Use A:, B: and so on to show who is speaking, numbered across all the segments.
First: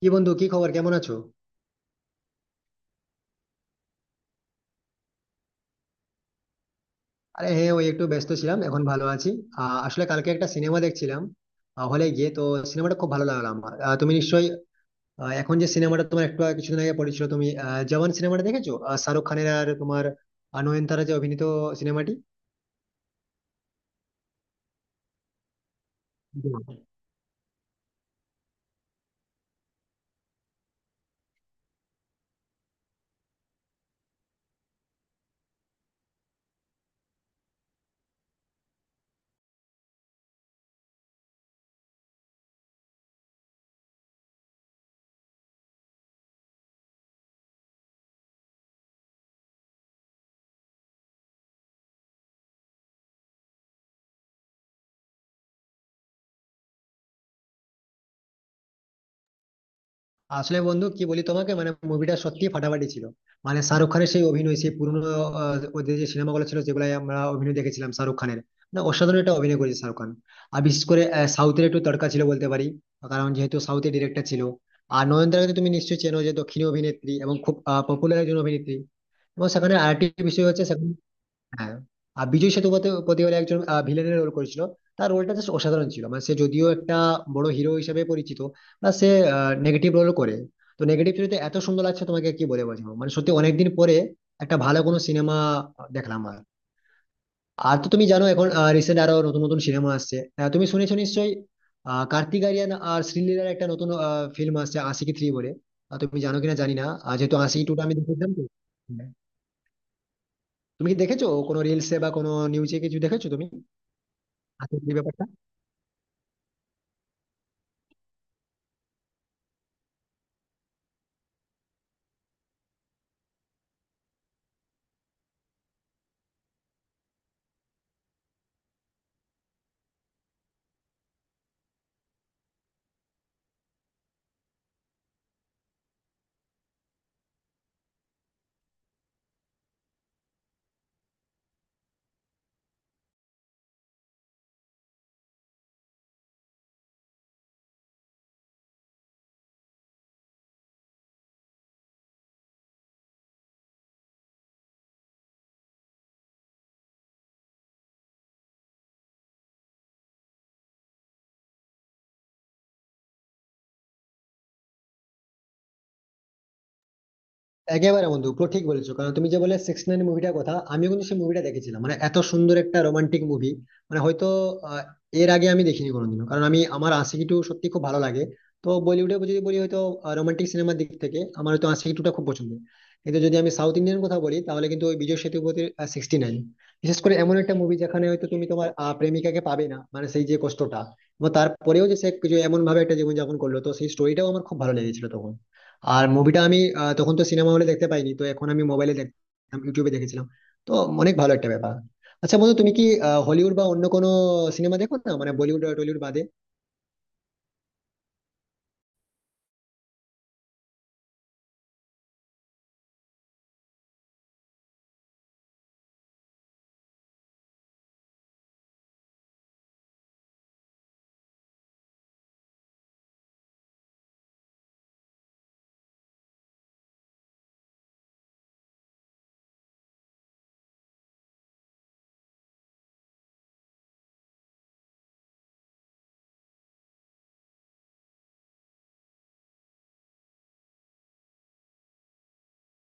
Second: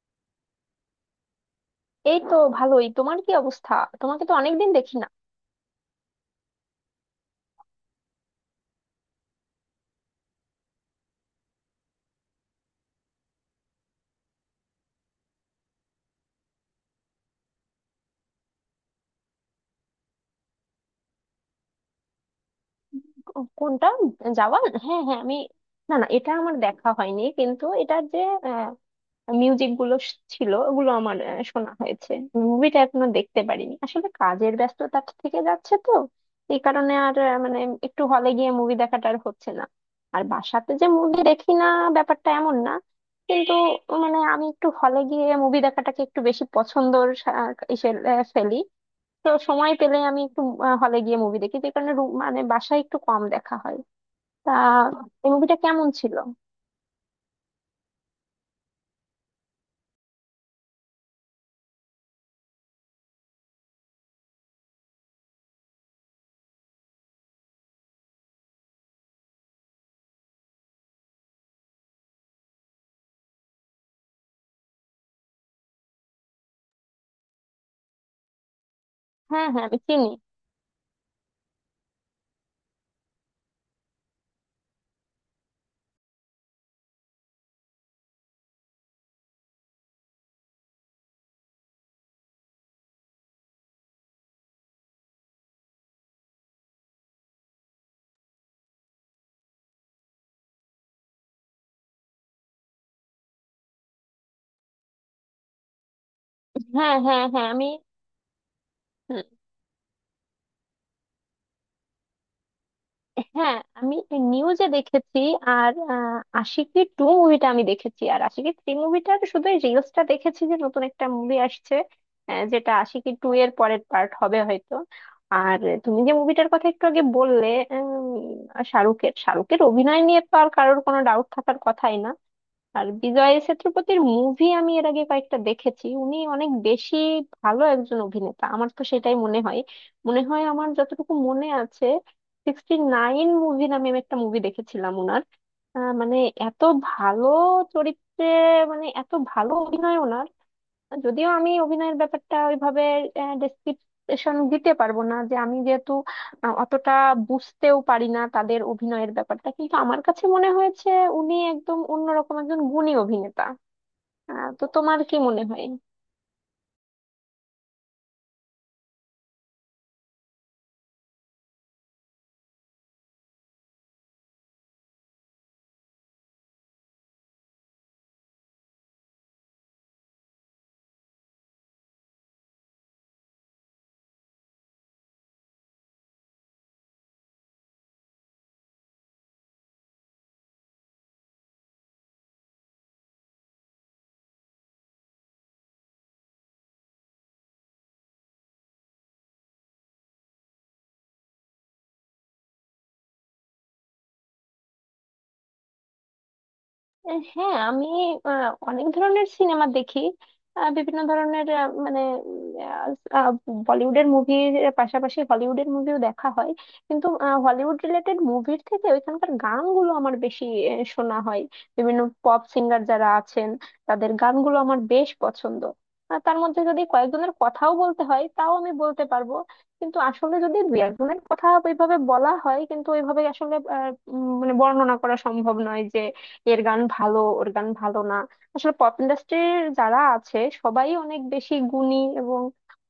A: কি বন্ধু, কি খবর? কেমন আছো?
B: এই তো ভালোই। তোমার কি অবস্থা? তোমাকে তো অনেকদিন দেখি না।
A: আরে হ্যাঁ, ওই একটু ব্যস্ত ছিলাম, এখন ভালো আছি। আসলে কালকে একটা সিনেমা দেখছিলাম হলে গিয়ে তো, সিনেমাটা খুব ভালো লাগলো আমার। তুমি নিশ্চয়ই এখন যে সিনেমাটা তোমার কিছুদিন আগে পড়েছিল, তুমি জওয়ান সিনেমাটা দেখেছো? শাহরুখ খানের আর তোমার নয়নতারা যে অভিনীত সিনেমাটি।
B: কোনটা? যাওয়ান? হ্যাঁ হ্যাঁ আমি... না না, এটা আমার দেখা হয়নি, কিন্তু এটার যে মিউজিক গুলো ছিল ওগুলো আমার শোনা হয়েছে। মুভিটা এখনো দেখতে পারিনি। আসলে কাজের ব্যস্ততা থেকে যাচ্ছে তো, এই কারণে আর মানে একটু হলে গিয়ে মুভি দেখাটা আর হচ্ছে না। আর বাসাতে যে মুভি দেখি না, ব্যাপারটা এমন না। কিন্তু মানে আমি একটু হলে গিয়ে মুভি দেখাটাকে একটু বেশি পছন্দর ইসে ফেলি। তো সময় পেলে আমি একটু হলে গিয়ে মুভি দেখি, যে কারণে মানে বাসায় একটু কম দেখা হয়। তা, এই মুভিটা কেমন ছিল?
A: আসলে বন্ধু কি বলি তোমাকে, মানে মুভিটা সত্যি ফাটাফাটি ছিল। মানে শাহরুখ খানের সেই অভিনয়, সেই পুরনো ওদের যে সিনেমাগুলো ছিল যেগুলো আমরা অভিনয় দেখেছিলাম শাহরুখ খানের, মানে অসাধারণ একটা অভিনয় করেছে শাহরুখ খান। আর বিশেষ করে সাউথের একটু তড়কা ছিল বলতে পারি, কারণ যেহেতু সাউথের ডিরেক্টর ছিল। আর নয়নতারাকে তো তুমি নিশ্চয়ই চেনো, যে দক্ষিণী অভিনেত্রী এবং খুব পপুলার একজন অভিনেত্রী। এবং
B: হ্যাঁ হ্যাঁ
A: সেখানে
B: আমি
A: আরেকটি
B: চিনি।
A: বিষয় হচ্ছে, সেখানে হ্যাঁ, আর বিজয় সেতুপতি বলে একজন ভিলেনের রোল করেছিল। তার রোলটা জাস্ট অসাধারণ ছিল। মানে সে যদিও একটা বড় হিরো হিসেবে পরিচিত, না সে নেগেটিভ রোল করে। তো নেগেটিভ চরিত্রে এত সুন্দর লাগছে, তোমাকে কি বলে বোঝাবো। মানে সত্যি অনেকদিন পরে একটা ভালো কোনো সিনেমা দেখলাম। আর আর তো তুমি জানো এখন রিসেন্ট আরো নতুন নতুন সিনেমা আসছে। তুমি শুনেছো নিশ্চয়ই, কার্তিক আরিয়ান আর শ্রীলীলার একটা নতুন ফিল্ম আসছে আশিকি থ্রি বলে। তুমি জানো কিনা জানি না,
B: হ্যাঁ
A: আর
B: হ্যাঁ
A: যেহেতু
B: হ্যাঁ
A: আশিকি
B: আমি...
A: টু টা আমি দেখেছিলাম তো হ্যাঁ।
B: হুম।
A: তুমি কি দেখেছো কোনো রিলসে বা কোনো নিউজে কিছু দেখেছো তুমি
B: হ্যাঁ, আমি নিউজে
A: হাতের যে
B: দেখেছি।
A: ব্যাপারটা?
B: আর আশিকি টু মুভিটা আমি দেখেছি, আর আশিকি থ্রি মুভিটার শুধু এই রিলসটা দেখেছি, যে নতুন একটা মুভি আসছে, যেটা আশিকি টু এর পরের পার্ট হবে হয়তো। আর তুমি যে মুভিটার কথা একটু আগে বললে, উম, শাহরুখের শাহরুখের অভিনয় নিয়ে তো আর কারোর কোনো ডাউট থাকার কথাই না। আর বিজয় সেতুপতির মুভি আমি এর আগে কয়েকটা দেখেছি, উনি অনেক বেশি ভালো একজন অভিনেতা, আমার তো সেটাই মনে হয়। আমার যতটুকু মনে আছে, সিক্সটি নাইন মুভি নামে আমি একটা মুভি দেখেছিলাম ওনার। মানে এত ভালো চরিত্রে, মানে এত ভালো অভিনয় ওনার। যদিও আমি অভিনয়ের ব্যাপারটা ওইভাবে ডেসক্রিপশন দিতে পারবো না, যে আমি যেহেতু অতটা বুঝতেও পারি না তাদের অভিনয়ের ব্যাপারটা, কিন্তু আমার কাছে মনে হয়েছে উনি একদম অন্যরকম একজন গুণী অভিনেতা। তো তোমার কি মনে হয়?
A: একেবারে বন্ধু পুরো ঠিক বলেছো, কারণ তুমি যে বলে 96 মুভিটার কথা, আমিও কিন্তু সেই মুভিটা দেখেছিলাম। মানে এত সুন্দর একটা রোমান্টিক মুভি, মানে হয়তো আহ, এর আগে আমি দেখিনি কোনোদিনও। কারণ আমি আমার আশিকি টু সত্যি খুব ভালো লাগে, তো বলিউডে যদি বলি হয়তো রোমান্টিক সিনেমার দিক থেকে আমার হয়তো আশিকি টুটা খুব পছন্দ। কিন্তু যদি আমি সাউথ ইন্ডিয়ান কথা বলি, তাহলে কিন্তু ওই বিজয় সেতুপতির 96 বিশেষ করে এমন একটা মুভি, যেখানে হয়তো তুমি তোমার প্রেমিকাকে পাবে না, মানে সেই যে কষ্টটা। এবং তারপরেও যে সে যে এমন ভাবে একটা জীবনযাপন করলো, তো সেই স্টোরিটাও আমার খুব ভালো লেগেছিল তখন। আর মুভিটা আমি তখন তো সিনেমা হলে দেখতে পাইনি, তো এখন আমি মোবাইলে দেখতাম, ইউটিউবে দেখেছিলাম। তো অনেক ভালো একটা ব্যাপার। আচ্ছা বন্ধু, তুমি কি হলিউড বা অন্য কোনো সিনেমা দেখো না, মানে বলিউড আর টলিউড বাদে?
B: হ্যাঁ আমি অনেক ধরনের সিনেমা দেখি। বিভিন্ন ধরনের মানে আহ, আহ, বলিউডের মুভির পাশাপাশি হলিউডের মুভিও দেখা হয়। কিন্তু হলিউড রিলেটেড মুভির থেকে ওইখানকার গানগুলো আমার বেশি শোনা হয়। বিভিন্ন পপ সিঙ্গার যারা আছেন তাদের গানগুলো আমার বেশ পছন্দ। আর তার মধ্যে যদি কয়েকজনের কথাও বলতে হয়, তাও আমি বলতে পারবো। কিন্তু আসলে যদি দুই একজনের কথা ওইভাবে বলা হয়, কিন্তু ওইভাবে আসলে মানে বর্ণনা করা সম্ভব নয়, যে এর গান ভালো, ওর গান ভালো না। আসলে পপ ইন্ডাস্ট্রির যারা আছে সবাই অনেক বেশি গুণী এবং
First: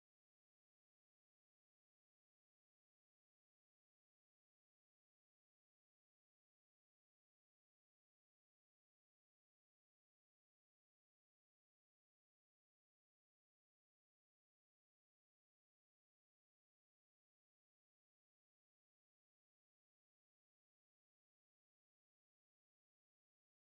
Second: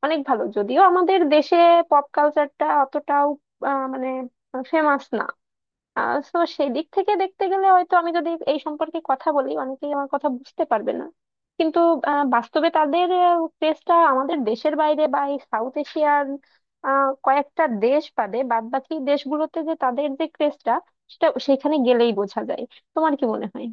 B: অনেক ভালো। যদিও আমাদের দেশে পপ কালচারটা অতটাও মানে ফেমাস না। তো সেই দিক থেকে দেখতে গেলে হয়তো আমি যদি এই সম্পর্কে কথা বলি, অনেকেই আমার কথা বুঝতে পারবে না। কিন্তু বাস্তবে তাদের ক্রেজটা আমাদের দেশের বাইরে বা এই সাউথ এশিয়ার কয়েকটা দেশ বাদে বাদ বাকি দেশগুলোতে যে তাদের যে ক্রেজটা, সেটা সেখানে গেলেই বোঝা যায়। তোমার কি মনে হয়?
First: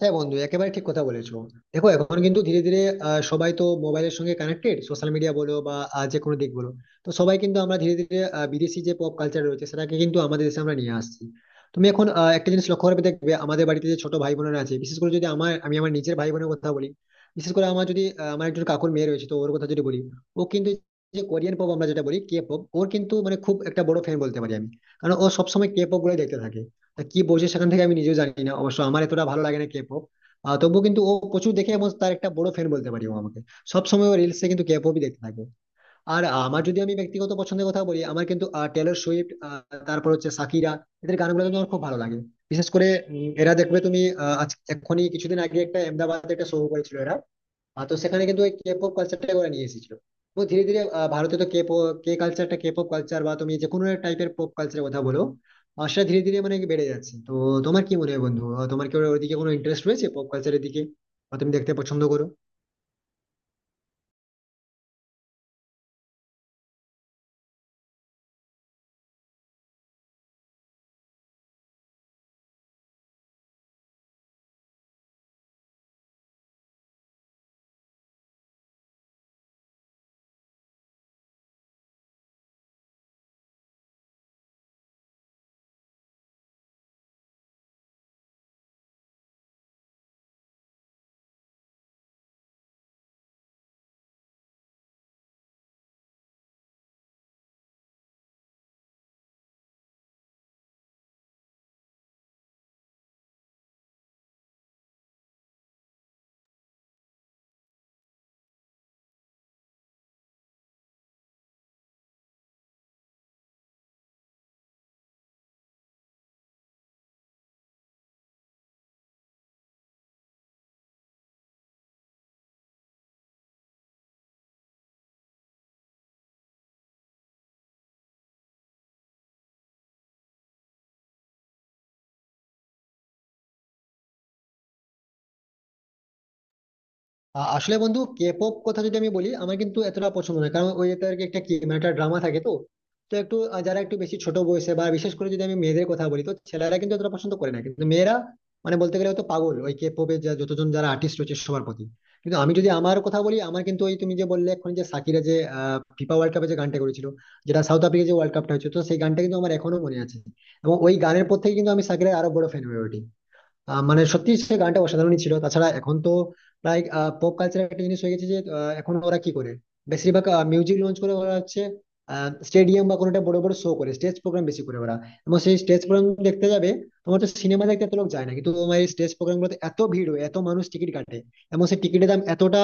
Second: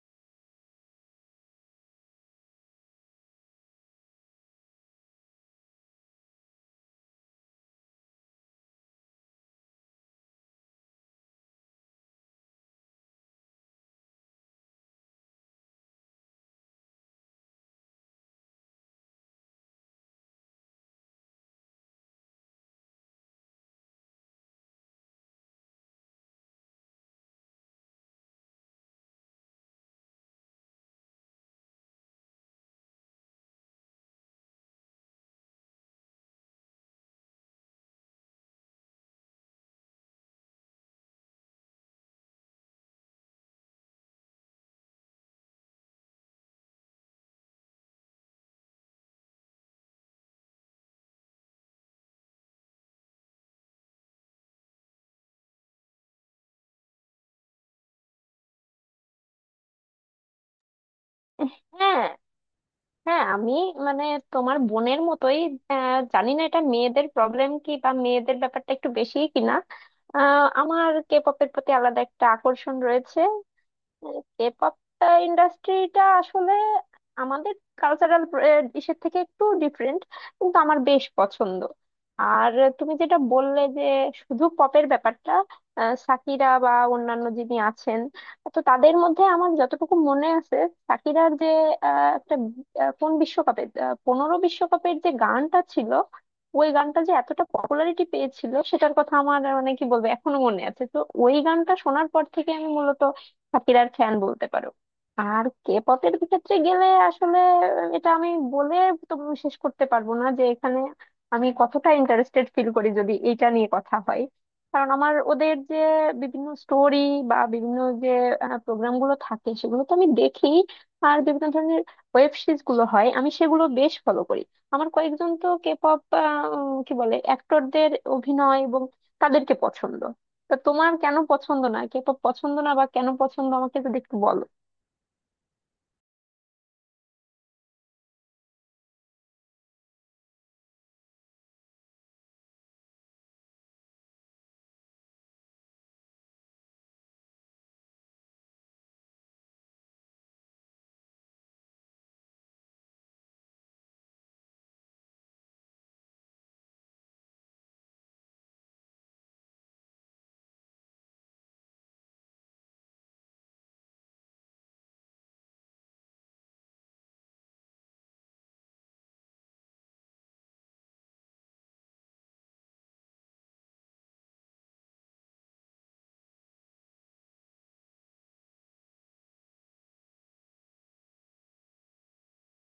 A: হ্যাঁ বন্ধু, একেবারে ঠিক কথা বলেছো। দেখো এখন কিন্তু ধীরে ধীরে সবাই তো মোবাইলের সঙ্গে কানেক্টেড, সোশ্যাল মিডিয়া বলো বা যে কোনো দিক বলো, তো সবাই কিন্তু আমরা ধীরে ধীরে বিদেশি যে পপ কালচার রয়েছে সেটাকে কিন্তু আমাদের দেশে আমরা নিয়ে আসছি। তুমি এখন একটা জিনিস লক্ষ্য করবে, দেখবে আমাদের বাড়িতে যে ছোট ভাই বোনেরা আছে, বিশেষ করে যদি আমার আমি আমার নিজের ভাই বোনের কথা বলি, বিশেষ করে আমার যদি আমার একজন কাকুর মেয়ে রয়েছে, তো ওর কথা যদি বলি, ও কিন্তু যে কোরিয়ান পপ আমরা যেটা বলি কে পপ, ওর কিন্তু মানে খুব একটা বড় ফ্যান বলতে পারি আমি। কারণ ও সবসময় কে পপ গুলো দেখতে থাকে, তা কি বলছে সেখান থেকে আমি নিজেও জানি না। অবশ্য আমার এতটা ভালো লাগে না কে পপ, তবুও কিন্তু ও প্রচুর দেখে, এবং তার একটা বড় ফ্যান বলতে পারি ও আমাকে। সবসময় ও রিলসে কিন্তু কে পপই দেখতে থাকে। আর আমার যদি আমি ব্যক্তিগত পছন্দের কথা বলি, আমার কিন্তু টেলর সুইফট, তারপর হচ্ছে সাকিরা, এদের গানগুলো কিন্তু আমার খুব ভালো লাগে। বিশেষ করে এরা দেখবে তুমি, আজ এক্ষুনি কিছুদিন আগে একটা আহমেদাবাদে একটা শো করেছিল এরা। তো সেখানে কিন্তু ওই কে পপ কালচারটা করে নিয়ে এসেছিল। তো ধীরে ধীরে ভারতে তো কে পপ কে কালচারটা, কে পপ কালচার বা তুমি যে কোনো টাইপের পপ কালচারের কথা বলো, সেটা ধীরে ধীরে মানে কি বেড়ে যাচ্ছে তো। তোমার কি মনে হয় বন্ধু, তোমার কি ওদিকে কোনো ইন্টারেস্ট রয়েছে পপ কালচারের দিকে, বা তুমি দেখতে পছন্দ
B: হ্যাঁ
A: করো?
B: হ্যাঁ আমি, মানে তোমার বোনের মতোই। জানি না এটা মেয়েদের প্রবলেম কি, বা মেয়েদের ব্যাপারটা একটু বেশি কিনা। আমার কে পপের প্রতি আলাদা একটা আকর্ষণ রয়েছে। কেপপটা, ইন্ডাস্ট্রিটা আসলে আমাদের কালচারাল ইসের থেকে একটু ডিফারেন্ট, কিন্তু আমার বেশ পছন্দ। আর তুমি যেটা বললে যে শুধু পপের ব্যাপারটা, সাকিরা বা অন্যান্য যিনি আছেন, তো তাদের মধ্যে আমার যতটুকু মনে আছে, সাকিরার যে একটা কোন বিশ্বকাপে, 15 বিশ্বকাপের যে গানটা ছিল, ওই গানটা যে এতটা পপুলারিটি পেয়েছিল সেটার কথা আমার মানে কি বলবো, এখনো মনে আছে তো। ওই গানটা শোনার পর থেকে আমি মূলত শাকিরার ফ্যান বলতে পারো। আর কে পতের ক্ষেত্রে গেলে আসলে এটা আমি বলে তো শেষ করতে পারবো না, যে এখানে আমি কতটা ইন্টারেস্টেড ফিল করি যদি এটা নিয়ে কথা হয়। কারণ আমার ওদের যে বিভিন্ন স্টোরি বা বিভিন্ন যে প্রোগ্রাম গুলো থাকে, সেগুলো তো আমি দেখি। আর বিভিন্ন ধরনের ওয়েব সিরিজ গুলো হয়, আমি সেগুলো বেশ ফলো করি। আমার কয়েকজন তো কে পপ, কি বলে, অ্যাক্টরদের অভিনয় এবং তাদেরকে পছন্দ। তা তোমার কেন পছন্দ না, কে পছন্দ না বা কেন পছন্দ আমাকে যদি একটু বলো?
A: আসলে বন্ধু কে পপ কথা যদি আমি বলি, আমার কিন্তু এতটা পছন্দ নয়, কারণ ওই তার একটা কি মানে একটা ড্রামা থাকে তো। তো যারা একটু বেশি ছোট বয়সে, বা বিশেষ করে যদি আমি মেয়েদের কথা বলি, তো ছেলেরা কিন্তু এতটা পছন্দ করে না, কিন্তু মেয়েরা মানে বলতে গেলে হয়তো পাগল ওই কে পপের যতজন যারা আর্টিস্ট রয়েছে সবার প্রতি। কিন্তু আমি যদি আমার কথা বলি, আমার কিন্তু ওই তুমি যে বললে এখন যে সাকিরা যে ফিফা ওয়ার্ল্ড কাপে যে গানটা করেছিল, যেটা সাউথ আফ্রিকা যে ওয়ার্ল্ড কাপটা হয়েছে, তো সেই গানটা কিন্তু আমার এখনো মনে আছে। এবং ওই গানের পর থেকে কিন্তু আমি সাকিরের আরো বড় ফ্যান হয়ে উঠি। মানে সত্যি সে গানটা অসাধারণই ছিল। তাছাড়া এখন তো প্রায় পপ কালচার একটা জিনিস হয়ে গেছে যে এখন ওরা কি করে, বেশিরভাগ মিউজিক লঞ্চ করে, ওরা হচ্ছে স্টেডিয়াম বা কোনো একটা বড় বড় শো করে, স্টেজ প্রোগ্রাম বেশি করে ওরা। এবং সেই স্টেজ প্রোগ্রাম দেখতে যাবে, তোমার তো সিনেমা দেখতে এত লোক যায় না, কিন্তু তোমার এই স্টেজ প্রোগ্রাম গুলোতে এত ভিড় হয়, এত মানুষ টিকিট কাটে। এবং সেই টিকিটের দাম এতটা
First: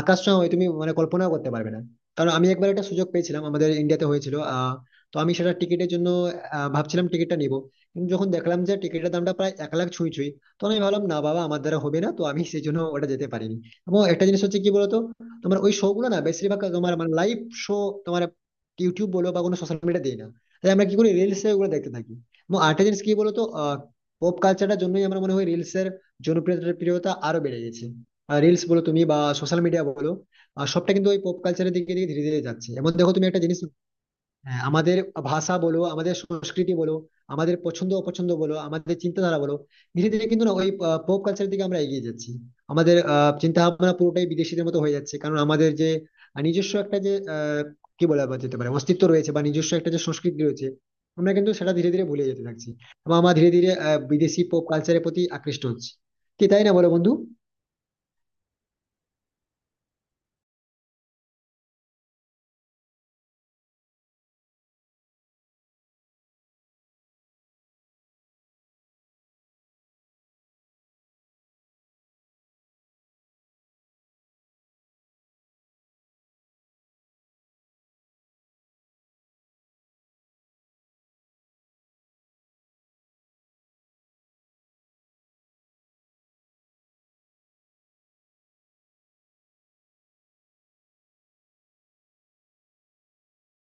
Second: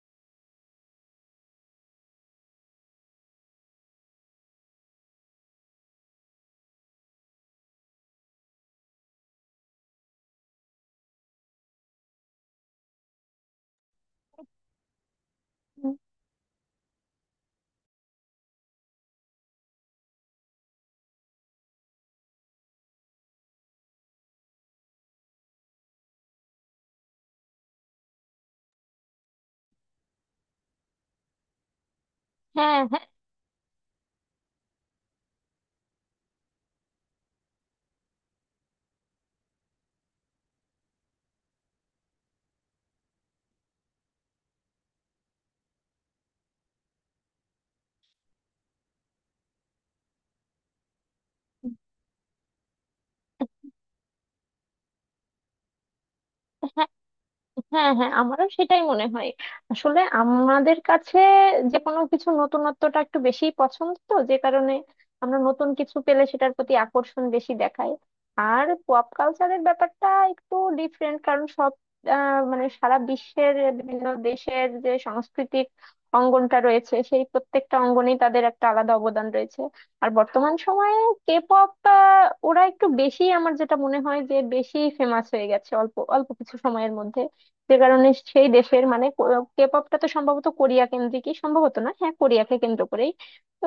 A: আকাশ ছোঁয়া হয়, তুমি মানে কল্পনাও করতে পারবে না। কারণ আমি একবার একটা সুযোগ পেয়েছিলাম, আমাদের ইন্ডিয়াতে হয়েছিল তো আমি সেটা টিকিটের জন্য ভাবছিলাম টিকিটটা নিবো, কিন্তু যখন দেখলাম যে টিকিটের দামটা প্রায় 1 লাখ ছুঁই ছুঁই, তো আমি ভাবলাম না বাবা আমার দ্বারা হবে না, তো আমি সেই জন্য ওটা যেতে পারিনি। এবং একটা জিনিস হচ্ছে কি বলতো, তোমার ওই শো
B: উম,
A: গুলো না বেশিরভাগ তোমার মানে লাইভ শো তোমার ইউটিউব বলো বা কোনো সোশ্যাল মিডিয়া দেয় না, তাই আমরা কি করি রিলস এ ওগুলো দেখতে থাকি। এবং আরেকটা জিনিস কি বলতো, পপ কালচারটার জন্যই আমার মনে হয় রিলস এর জনপ্রিয়তা প্রিয়তা আরো বেড়ে গেছে। রিলস বলো তুমি বা সোশ্যাল মিডিয়া বলো, সবটা কিন্তু ওই পপ কালচারের দিকে দিকে ধীরে ধীরে যাচ্ছে,
B: হ্যাঁ
A: এমন দেখো তুমি একটা জিনিস। হ্যাঁ, আমাদের ভাষা বলো, আমাদের সংস্কৃতি বলো, আমাদের পছন্দ অপছন্দ বলো, আমাদের চিন্তাধারা বলো, ধীরে ধীরে কিন্তু না ওই পপ কালচারের দিকে আমরা এগিয়ে যাচ্ছি। আমাদের চিন্তা ভাবনা পুরোটাই বিদেশিদের মতো হয়ে যাচ্ছে, কারণ আমাদের যে নিজস্ব একটা যে কি বলা যেতে পারে অস্তিত্ব রয়েছে, বা নিজস্ব একটা যে সংস্কৃতি রয়েছে, আমরা কিন্তু সেটা ধীরে ধীরে ভুলে যেতে থাকছি। এবং আমরা ধীরে ধীরে বিদেশি পপ কালচারের প্রতি আকৃষ্ট হচ্ছি। কি তাই না,
B: হ্যাঁ
A: বলো বন্ধু?
B: হ্যাঁ হ্যাঁ, আমারও সেটাই মনে হয়। আসলে আমাদের কাছে যে কোনো কিছু নতুনত্বটা একটু বেশি পছন্দ, তো যে কারণে আমরা নতুন কিছু পেলে সেটার প্রতি আকর্ষণ বেশি দেখায়। আর পপ কালচারের ব্যাপারটা একটু ডিফারেন্ট, কারণ সব মানে সারা বিশ্বের বিভিন্ন দেশের যে সাংস্কৃতিক অঙ্গনটা রয়েছে, সেই প্রত্যেকটা অঙ্গনেই তাদের একটা আলাদা অবদান রয়েছে। আর বর্তমান সময়ে কে পপ, ওরা একটু বেশি, আমার যেটা মনে হয় যে বেশি ফেমাস হয়ে গেছে অল্প অল্প কিছু সময়ের মধ্যে, যে কারণে সেই দেশের, মানে কে পপটা তো সম্ভবত কোরিয়া কেন্দ্রিকই, সম্ভবত না, হ্যাঁ কোরিয়াকে কেন্দ্র করেই। তো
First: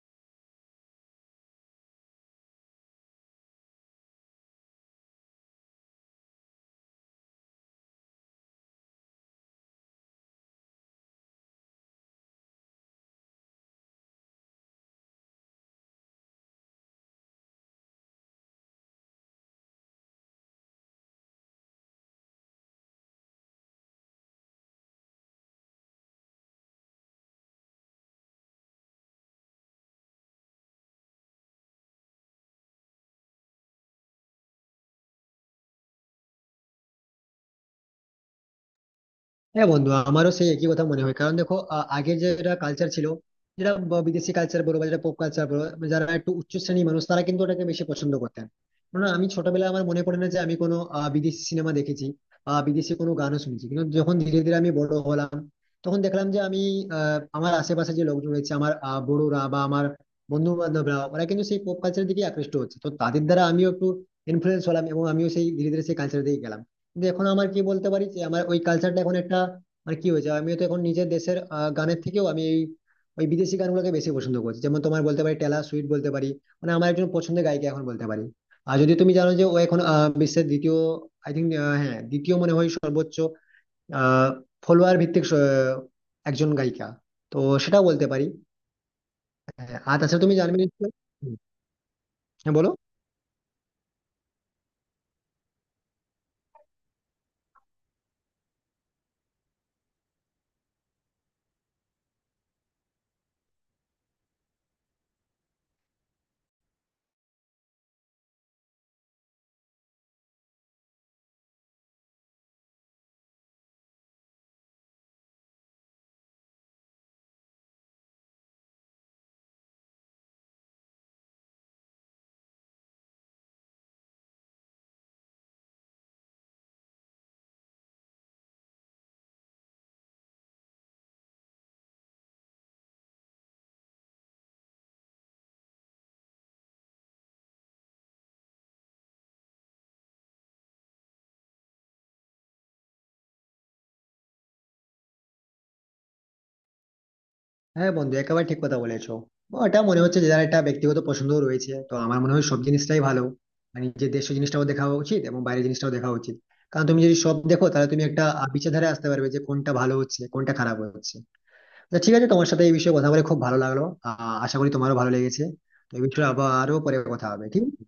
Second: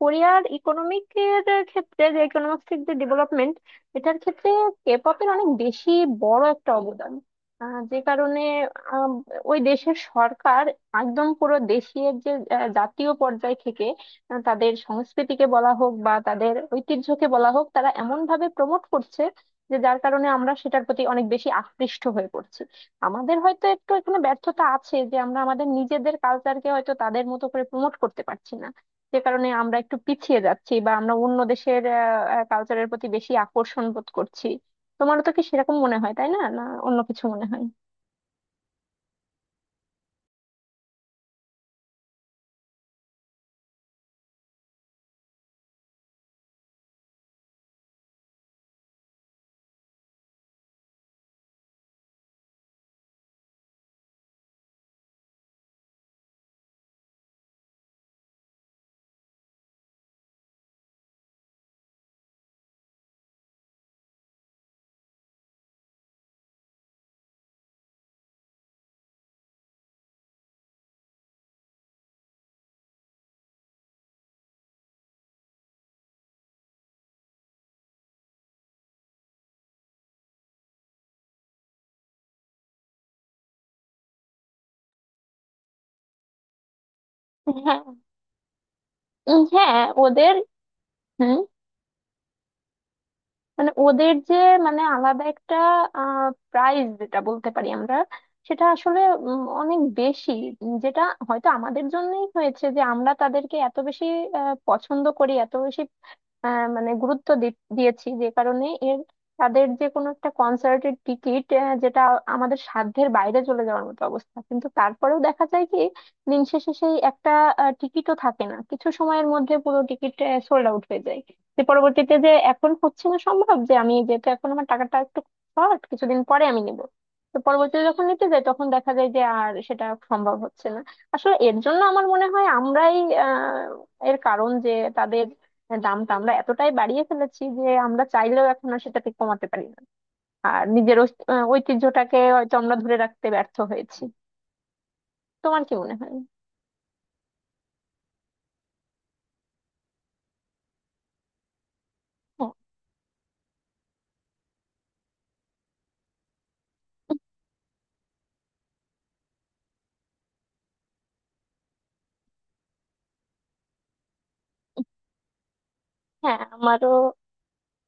B: কোরিয়ার ইকোনমিকের ক্ষেত্রে, যে ইকোনমিক্সের যে ডেভেলপমেন্ট, এটার ক্ষেত্রে কে পপের অনেক বেশি বড় একটা অবদান। যে কারণে আম, ওই দেশের সরকার একদম পুরো দেশের যে জাতীয় পর্যায় থেকে তাদের সংস্কৃতিকে বলা হোক বা তাদের ঐতিহ্যকে বলা হোক, তারা এমন ভাবে প্রমোট করছে যে যার কারণে আমরা সেটার প্রতি অনেক বেশি আকৃষ্ট হয়ে পড়ছি। আমাদের হয়তো একটু এখানে ব্যর্থতা আছে, যে আমরা আমাদের নিজেদের কালচারকে হয়তো তাদের মতো করে প্রমোট করতে পারছি না, যে কারণে আমরা একটু পিছিয়ে যাচ্ছি বা আমরা অন্য দেশের কালচারের প্রতি বেশি আকর্ষণ বোধ করছি। তোমারও তো কি সেরকম মনে হয়, তাই না? না, অন্য কিছু মনে হয়?
A: হ্যাঁ বন্ধু, আমারও সেই একই কথা মনে হয়। কারণ দেখো আগের যেটা কালচার ছিল, যেটা বিদেশি কালচার বলো বা যেটা পপ কালচার বলো, যারা একটু উচ্চ শ্রেণীর মানুষ তারা কিন্তু ওটাকে বেশি পছন্দ করতেন। কারণ আমি ছোটবেলায় আমার মনে পড়ে না যে আমি কোনো বিদেশি সিনেমা দেখেছি বা বিদেশি কোনো গানও শুনেছি। কিন্তু যখন ধীরে ধীরে আমি বড় হলাম, তখন দেখলাম যে আমি আমার আশেপাশে যে লোকজন রয়েছে, আমার বড়রা বা আমার বন্ধু বান্ধবরা ওরা কিন্তু সেই পপ কালচারের দিকে আকৃষ্ট হচ্ছে, তো তাদের দ্বারা আমিও একটু ইনফ্লুয়েন্স হলাম, এবং আমিও সেই ধীরে ধীরে সেই কালচারের দিকে গেলাম। কিন্তু এখন আমার কি বলতে পারি যে আমার ওই কালচারটা এখন একটা মানে কি হয়েছে, আমি তো এখন নিজের দেশের গানের থেকেও আমি এই ওই বিদেশি গানগুলোকে বেশি পছন্দ করছি। যেমন তোমার বলতে পারি টেলর সুইট বলতে পারি, মানে আমার একজন পছন্দের গায়িকা এখন বলতে পারি। আর যদি তুমি জানো যে ও এখন বিশ্বের দ্বিতীয়, আই থিঙ্ক, হ্যাঁ দ্বিতীয় মনে হয় সর্বোচ্চ আহ ফলোয়ার ভিত্তিক একজন গায়িকা, তো
B: হ্যাঁ।
A: সেটাও বলতে পারি। হ্যাঁ,
B: হ্যাঁ
A: আর তাছাড়া
B: ওদের...
A: তুমি জানবে নিশ্চয়ই। হুম,
B: হুম
A: হ্যাঁ বলো।
B: মানে ওদের যে, মানে আলাদা একটা প্রাইস, যেটা বলতে পারি আমরা, সেটা আসলে অনেক বেশি। যেটা হয়তো আমাদের জন্যই হয়েছে, যে আমরা তাদেরকে এত বেশি পছন্দ করি, এত বেশি মানে গুরুত্ব দিয়েছি, যে কারণে এর তাদের যে কোনো একটা কনসার্টের টিকিট, যেটা আমাদের সাধ্যের বাইরে চলে যাওয়ার মতো অবস্থা, কিন্তু তারপরেও দেখা যায় কি, দিন শেষে সেই একটা টিকিটও থাকে না, কিছু সময়ের মধ্যে পুরো টিকিট সোল্ড আউট হয়ে যায়। যে পরবর্তীতে যে এখন হচ্ছে না সম্ভব, যে আমি যেহেতু এখন আমার টাকাটা একটু শর্ট, কিছুদিন পরে আমি নিব, তো পরবর্তীতে যখন নিতে যাই, তখন দেখা যায় যে আর সেটা সম্ভব হচ্ছে না। আসলে এর জন্য আমার মনে হয় আমরাই এর কারণ, যে তাদের দামটা আমরা এতটাই বাড়িয়ে ফেলেছি যে আমরা চাইলেও এখন আর সেটাকে কমাতে পারি না। আর নিজের ঐতিহ্যটাকে হয়তো আমরা ধরে রাখতে ব্যর্থ হয়েছি। তোমার কি মনে হয়?
A: হ্যাঁ বন্ধু, একেবারে ঠিক কথা বলেছো। ওটা মনে হচ্ছে যে যার একটা ব্যক্তিগত পছন্দ রয়েছে, তো আমার মনে হয়
B: হ্যাঁ।
A: সব জিনিসটাই ভালো। মানে যে দেশীয় জিনিসটাও দেখা উচিত এবং বাইরের জিনিসটাও দেখা উচিত। কারণ তুমি যদি সব দেখো তাহলে তুমি একটা বিচারধারায় আসতে পারবে যে কোনটা ভালো হচ্ছে কোনটা খারাপ হচ্ছে। তো ঠিক আছে, তোমার সাথে এই বিষয়ে কথা বলে খুব ভালো লাগলো, আশা করি তোমারও ভালো লেগেছে। তো এই বিষয়ে
B: হ্যাঁ,
A: আবার আরো
B: আমারও।
A: পরে কথা হবে, ঠিক আছে?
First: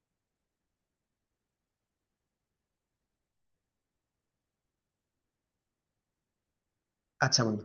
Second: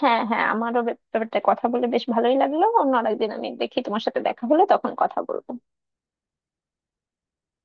B: হ্যাঁ হ্যাঁ আমারও ব্যাপারটা কথা বলে বেশ ভালোই লাগলো। অন্য আরেকদিন আমি দেখি, তোমার সাথে দেখা হলে তখন কথা বলবো।
A: আচ্ছা বন্ধু।